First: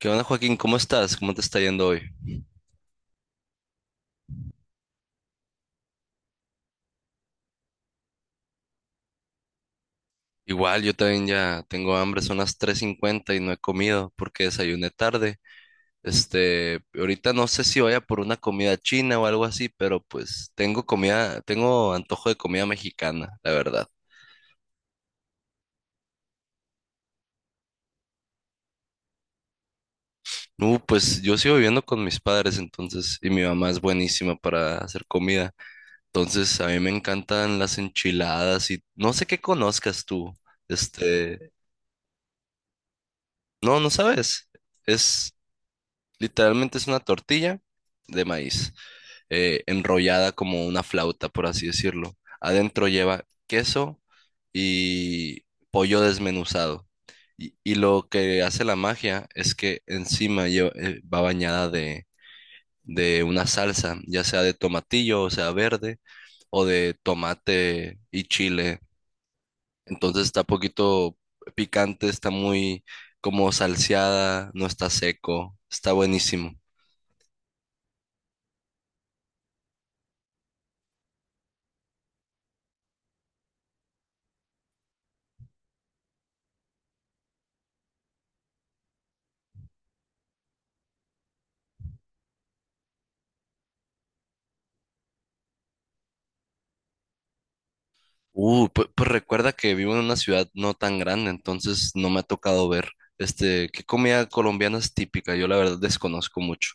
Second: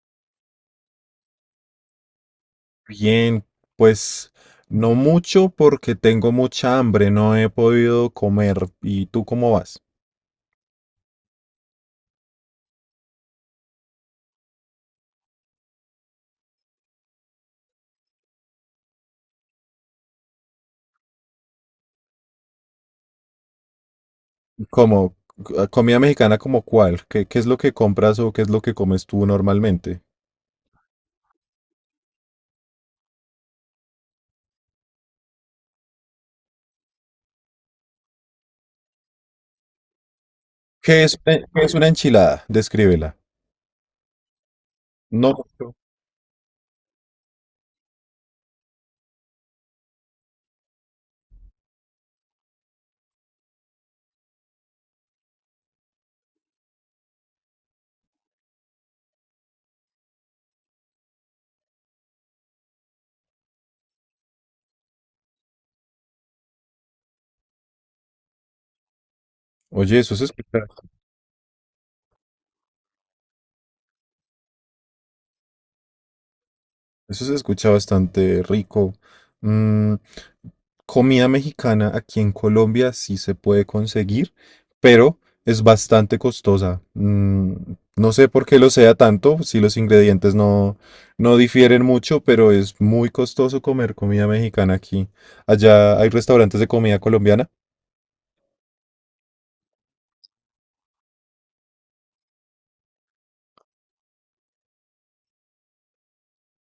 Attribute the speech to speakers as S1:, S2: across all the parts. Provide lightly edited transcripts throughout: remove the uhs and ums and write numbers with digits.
S1: ¿Qué onda, Joaquín? ¿Cómo estás? ¿Cómo te está yendo hoy?
S2: Bien, pues no mucho porque tengo mucha hambre, no he podido comer. ¿Y tú cómo vas?
S1: Igual, yo también ya tengo hambre, son las 3:50 y no he comido porque desayuné tarde. Ahorita no sé si vaya por una comida china o algo así, pero pues tengo comida, tengo antojo de comida mexicana, la verdad.
S2: ¿Cómo? ¿Comida mexicana como cuál? ¿Qué es lo que compras o qué es lo que comes tú normalmente?
S1: No, pues yo sigo viviendo con mis padres, entonces, y mi mamá es buenísima para hacer comida. Entonces, a mí me encantan las enchiladas y no sé qué conozcas tú.
S2: ¿Qué es, eh,
S1: Este,
S2: qué es una enchilada? Descríbela.
S1: no, no sabes. Es
S2: No.
S1: Literalmente es una tortilla de maíz, enrollada como una flauta, por así decirlo. Adentro lleva queso y pollo desmenuzado. Y lo que hace la magia es que encima va bañada de una salsa, ya sea de tomatillo, o sea, verde, o de tomate y chile.
S2: Oye, eso es
S1: Entonces está
S2: espectacular.
S1: poquito picante, está muy como salseada, no está seco, está buenísimo.
S2: Eso se escucha bastante rico. Mm, Comida mexicana aquí en Colombia sí se puede conseguir, pero es bastante costosa. No sé por qué lo sea tanto, si los ingredientes no difieren mucho, pero es muy costoso comer comida mexicana aquí. Allá hay restaurantes de comida colombiana.
S1: Pues, recuerda que vivo en una ciudad no tan grande, entonces no me ha tocado ver, qué comida colombiana es típica. Yo la verdad desconozco mucho.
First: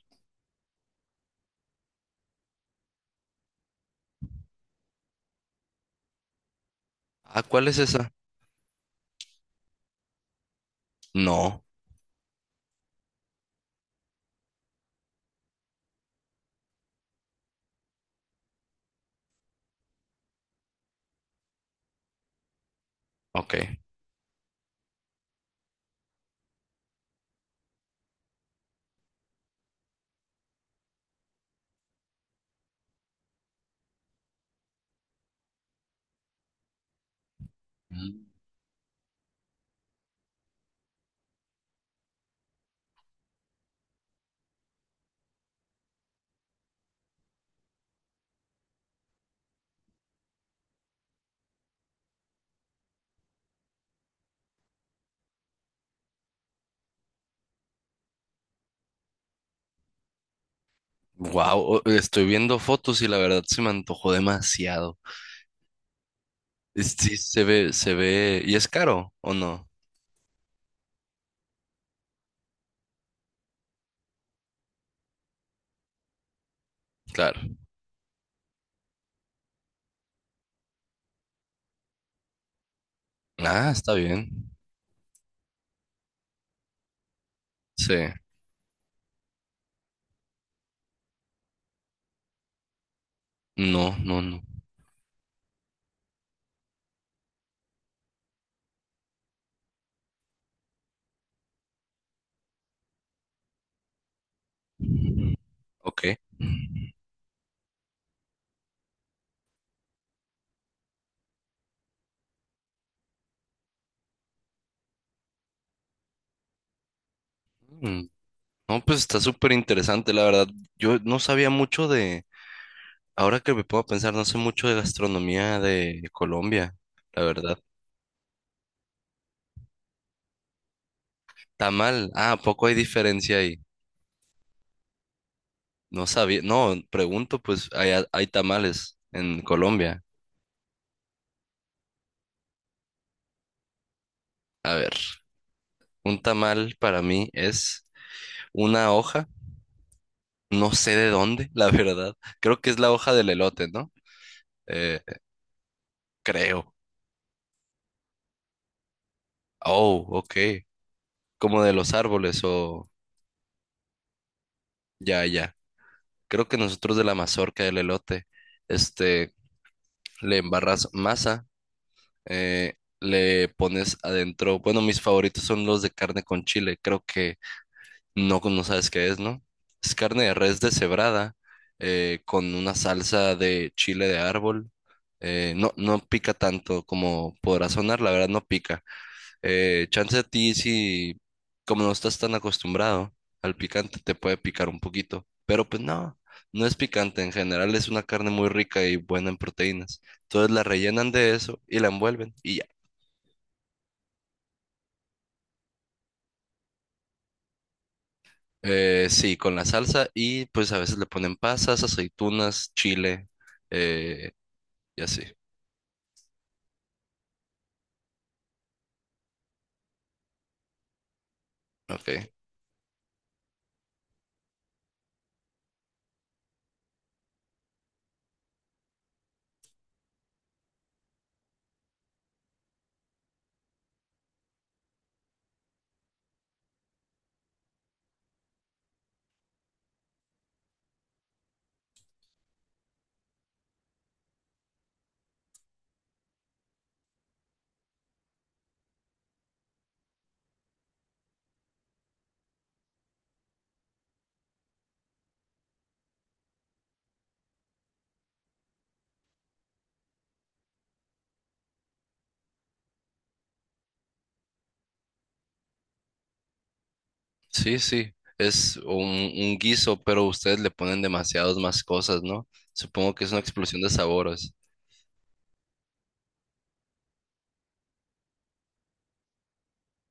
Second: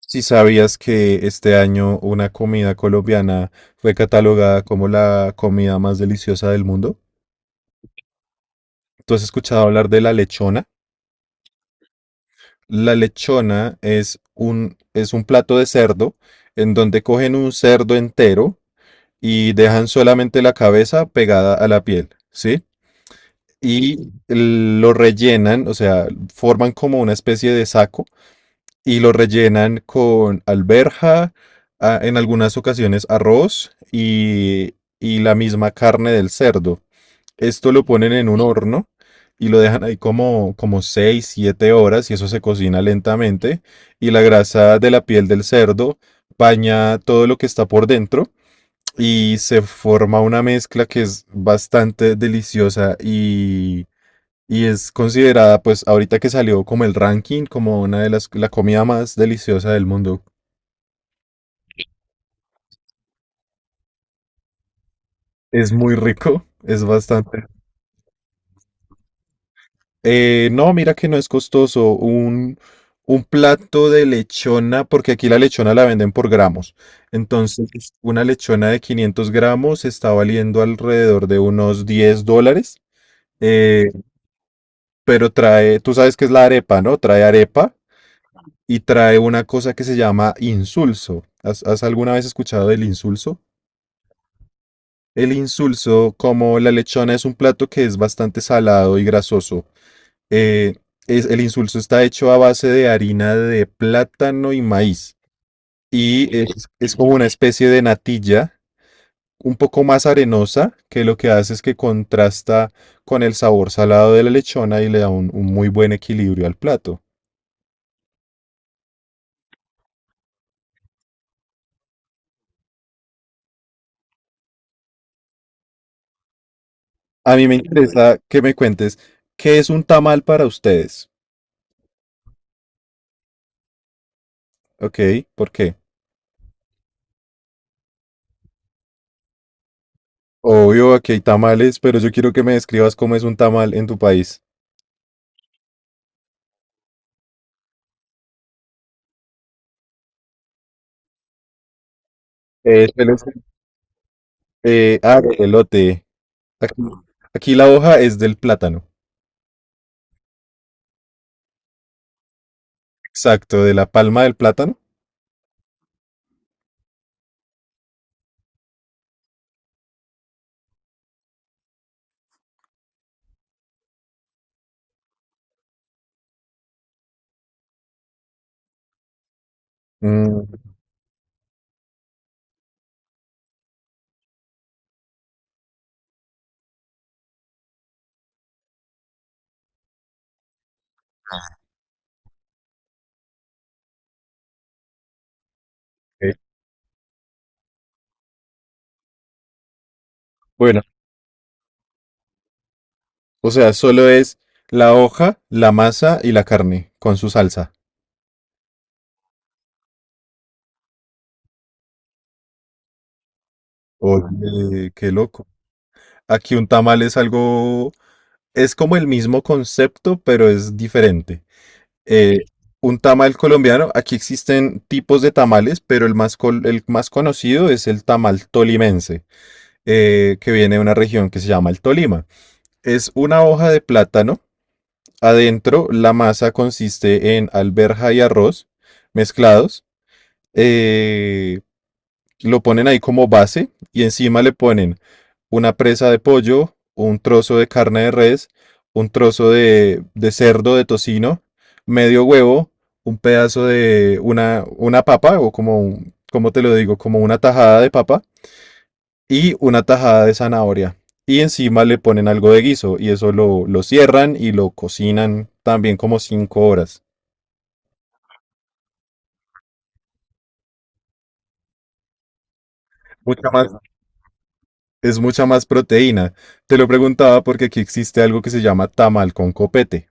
S2: Si sabías que este año una comida colombiana fue catalogada como la comida más deliciosa del mundo,
S1: Ah, ¿cuál es esa?
S2: ¿tú has escuchado hablar de la lechona?
S1: No,
S2: La lechona es un plato de cerdo en donde cogen un cerdo entero y dejan solamente la cabeza pegada a la piel, ¿sí?
S1: ok.
S2: Y lo rellenan, o sea, forman como una especie de saco y lo rellenan con alberja, en algunas ocasiones arroz y la misma carne del cerdo. Esto lo ponen en un horno y lo dejan ahí como 6 7 horas y eso se cocina lentamente y la grasa de la piel del cerdo baña todo lo que está por dentro y se forma una mezcla que es bastante deliciosa y es considerada pues ahorita que salió como el ranking como una de las la comida más deliciosa del mundo.
S1: Wow, estoy viendo fotos y la verdad se me antojó demasiado.
S2: Es muy rico, es
S1: Sí,
S2: bastante.
S1: se ve, ¿y es caro o no?
S2: No, mira que no es costoso. Un plato de lechona, porque aquí la lechona la venden por gramos.
S1: Claro.
S2: Entonces, una lechona de 500 gramos está valiendo alrededor de unos $10.
S1: Ah,
S2: eh,
S1: está bien.
S2: pero trae, tú sabes que es la arepa, ¿no? Trae arepa
S1: Sí.
S2: y trae una cosa que se llama insulso. ¿Has alguna vez escuchado del insulso?
S1: No, no, no.
S2: El insulso, como la lechona, es un plato que es bastante salado y grasoso. Eh, el insulso está hecho a base de harina de plátano y maíz.
S1: Ok.
S2: Y es como una especie de natilla, un poco más arenosa, que lo que hace es que contrasta con el sabor salado de la lechona y le da un muy buen equilibrio al plato.
S1: Mm, no, pues está súper interesante, la verdad. Yo no sabía mucho ahora que me puedo pensar, no sé mucho de gastronomía de Colombia, la
S2: A mí me
S1: verdad.
S2: interesa que me cuentes qué es un tamal para ustedes.
S1: Tamal, ah, ¿a poco hay diferencia ahí?
S2: ¿Ok? ¿Por qué?
S1: No sabía, no, pregunto, pues hay tamales en Colombia.
S2: Obvio, aquí hay tamales, pero yo quiero que me describas cómo es un tamal en tu país.
S1: A ver, un tamal para mí es una hoja, no sé de dónde, la verdad. Creo que es
S2: Eh,
S1: la hoja
S2: suele
S1: del
S2: ser-
S1: elote, ¿no? Eh,
S2: Elote.
S1: Creo.
S2: Aquí, aquí la hoja es del plátano.
S1: Oh, ok. Como de los árboles o
S2: Exacto, de la palma del plátano.
S1: ya, ya. Creo que nosotros de la mazorca del elote, este, le embarras masa, le pones adentro. Bueno, mis favoritos son los de carne con chile. Creo que no, no sabes qué es, ¿no? Es carne de
S2: Mm,
S1: res deshebrada, con una salsa de chile de árbol. No, no pica tanto como podrá sonar, la verdad no pica. Chance a ti si, como no estás tan acostumbrado al picante, te puede picar un poquito. Pero pues no,
S2: ok.
S1: no es picante en general, es una carne muy rica y buena en proteínas. Entonces la
S2: Bueno,
S1: rellenan de eso y la envuelven y ya.
S2: o sea, solo es la hoja, la masa y la carne con su salsa.
S1: Sí, con la salsa y pues a veces le ponen pasas, aceitunas, chile, eh,
S2: Oye,
S1: y
S2: qué
S1: así.
S2: loco. Aquí un tamal es algo, es como el mismo concepto, pero es diferente.
S1: Ok.
S2: Eh, un tamal colombiano, aquí existen tipos de tamales, pero el más conocido es el tamal tolimense, que viene de una región que se llama el Tolima. Es una hoja de plátano. Adentro, la masa consiste en alberja y arroz mezclados. eh, lo ponen ahí como base y encima le ponen una presa de pollo, un trozo de carne de res, un trozo de cerdo, de tocino, medio huevo, un pedazo de una papa o como, ¿cómo te lo digo? Como una tajada de papa y una tajada de zanahoria. Y encima le ponen algo de guiso y eso lo cierran y lo cocinan también como 5 horas.
S1: Sí, sí. Es un guiso, pero ustedes le ponen demasiadas más cosas, ¿no? Supongo que es una
S2: Mucha más,
S1: explosión de sabores.
S2: es mucha más proteína. Te lo preguntaba porque aquí existe algo que se llama tamal con copete.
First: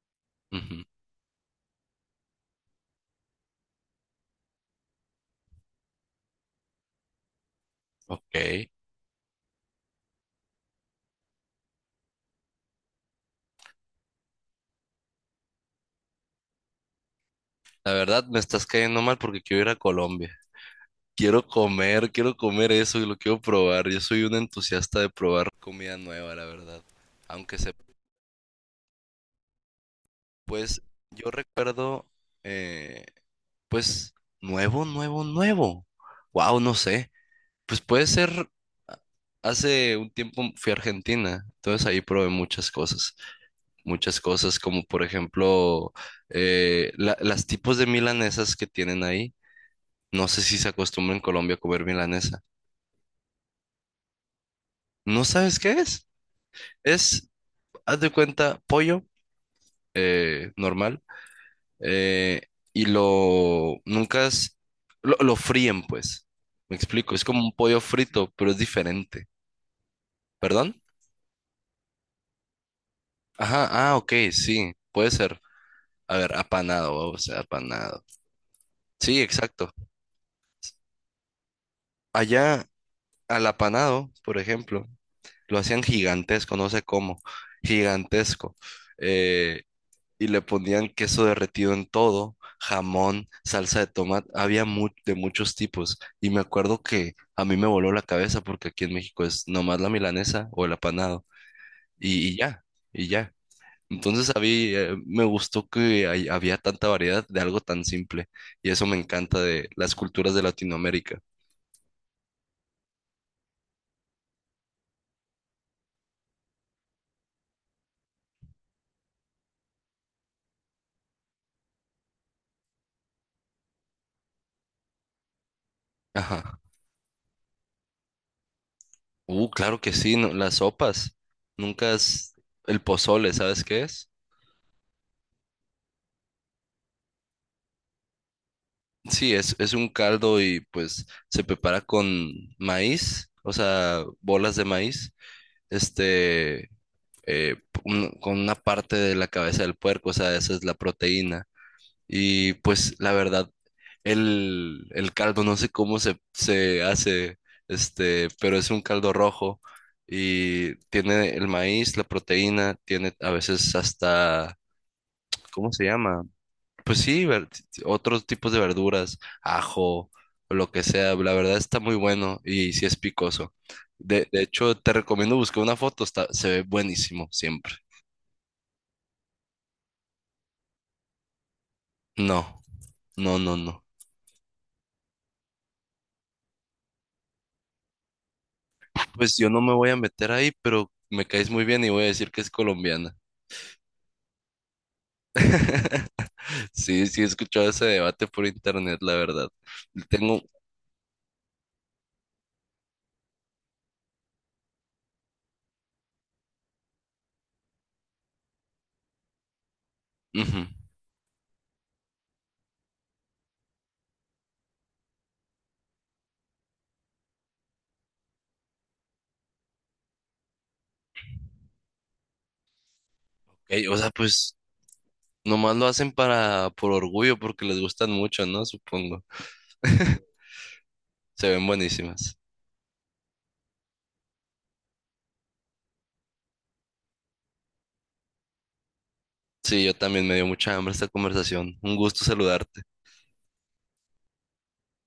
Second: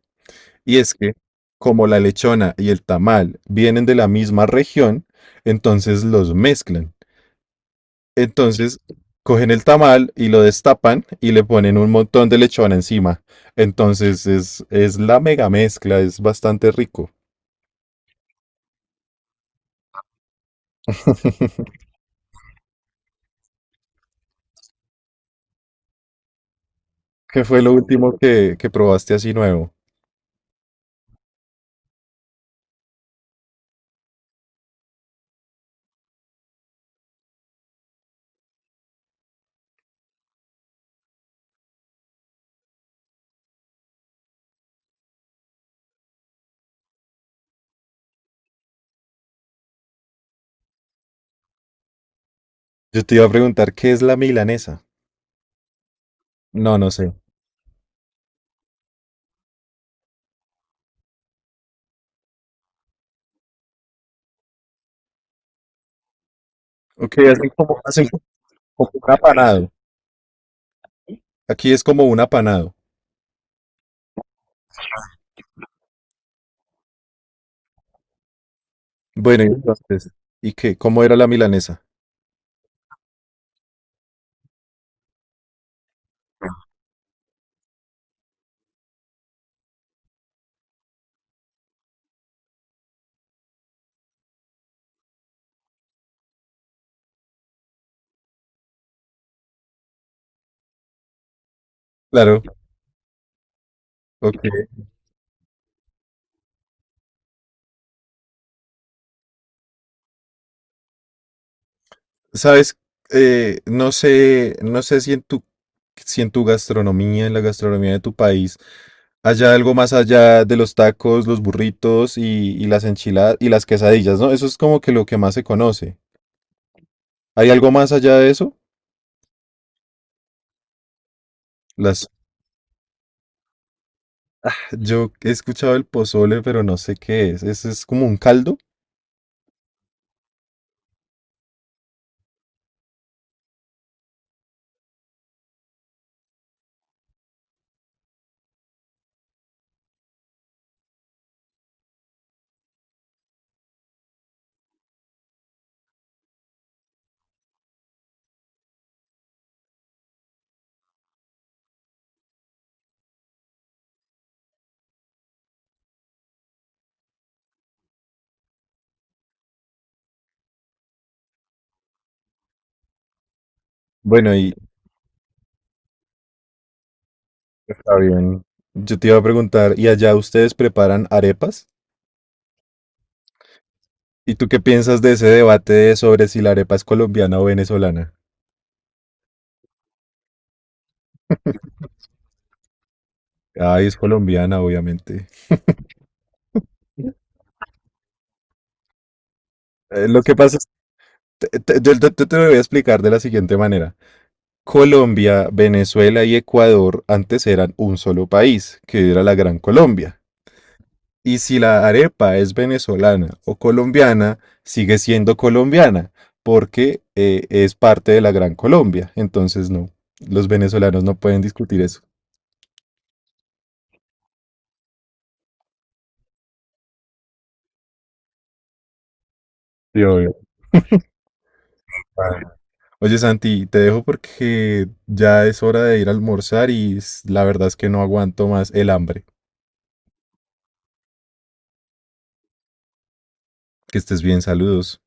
S2: Y
S1: Ujú,
S2: es que, como la lechona y el tamal vienen de la misma región, entonces los mezclan.
S1: ok.
S2: Entonces, cogen el tamal y lo destapan y le ponen un montón de lechona encima. Entonces, es la mega mezcla, es bastante rico.
S1: La verdad me estás cayendo mal porque quiero ir a Colombia. Quiero comer eso y lo quiero probar. Yo soy un entusiasta de probar comida nueva, la verdad.
S2: ¿Qué
S1: Aunque
S2: fue lo
S1: se,
S2: último que probaste así nuevo?
S1: pues, yo recuerdo... eh, pues nuevo, nuevo, nuevo. Wow, no sé. Pues puede ser, ah, hace un tiempo fui a Argentina, entonces ahí probé muchas cosas como por ejemplo, las tipos de milanesas que tienen ahí. No sé si se acostumbra en Colombia a comer milanesa.
S2: Yo te iba a preguntar, ¿qué es la milanesa?
S1: ¿No sabes qué es?
S2: No, no sé.
S1: Es, haz de cuenta, pollo, normal. Eh, y lo nunca es- Lo fríen, pues. Me explico,
S2: Ok,
S1: es como un pollo
S2: hacen como
S1: frito, pero es
S2: un
S1: diferente.
S2: apanado.
S1: ¿Perdón?
S2: Aquí es como un apanado.
S1: Ajá, ah, ok, sí, puede ser. A ver, apanado, o sea, apanado. Sí,
S2: Bueno, y
S1: exacto.
S2: entonces, ¿y qué? ¿Cómo era la milanesa?
S1: Allá al apanado, por ejemplo, lo hacían gigantesco, no sé cómo, gigantesco. Eh, y le ponían queso derretido en todo, jamón, salsa de tomate, de muchos tipos. Y me acuerdo que a mí me voló la cabeza porque aquí en México es nomás la milanesa o el apanado y
S2: Claro,
S1: ya, y ya. Entonces a
S2: ok.
S1: mí me gustó que había tanta variedad de algo tan simple y eso me encanta de las culturas de Latinoamérica.
S2: Sabes, no sé, no sé si en tu, si en tu gastronomía, en la gastronomía de tu país, haya algo más allá de los tacos, los burritos y las enchiladas y las quesadillas, ¿no? Eso es como que lo que más se conoce.
S1: Ajá.
S2: ¿Hay algo más allá de eso?
S1: Claro que sí, las sopas. Nunca
S2: Las...
S1: es El pozole, ¿sabes qué es?
S2: Yo he escuchado el pozole, pero no sé qué es. ¿Ese es como un caldo?
S1: Sí, es un caldo y pues se prepara con maíz, o sea, bolas de maíz, este, eh, un- con una parte de la cabeza del puerco, o sea, esa es la proteína. Y pues la verdad, el caldo, no sé se hace, pero es un caldo rojo y tiene el maíz, la proteína, tiene a veces hasta, ¿cómo se llama? Pues sí, otros tipos de verduras, ajo, o lo que sea, la verdad está muy bueno y sí es picoso. De,
S2: Bueno,
S1: de
S2: y
S1: hecho, te recomiendo buscar una foto, está, se ve buenísimo siempre.
S2: está bien. Yo te iba a preguntar, ¿y allá ustedes preparan arepas?
S1: No, no, no, no.
S2: ¿Y tú qué piensas de ese debate de sobre si la arepa es colombiana o venezolana?
S1: Pues yo no me voy a meter ahí, pero me caes muy bien y voy a decir que es colombiana.
S2: Ay, es colombiana, obviamente.
S1: Sí, sí, he escuchado ese debate por internet, la verdad.
S2: Lo que
S1: Tengo...
S2: pasa es, yo te lo voy a explicar de la siguiente manera. Colombia, Venezuela y Ecuador antes eran un solo país, que era la Gran Colombia.
S1: ujú.
S2: Y si la arepa es venezolana o colombiana, sigue siendo colombiana, porque es parte de la Gran Colombia. Entonces, no, los venezolanos no pueden discutir eso.
S1: Ok, o sea, pues nomás lo hacen para, por orgullo, porque les gustan mucho, ¿no? Supongo.
S2: Sí, obvio.
S1: Se ven buenísimas.
S2: Ah, Oye, Santi, te dejo porque ya es hora de ir a almorzar y la verdad es que no aguanto más el hambre.
S1: Sí, yo también me dio mucha hambre esta conversación. Un gusto saludarte.
S2: Que estés bien, saludos.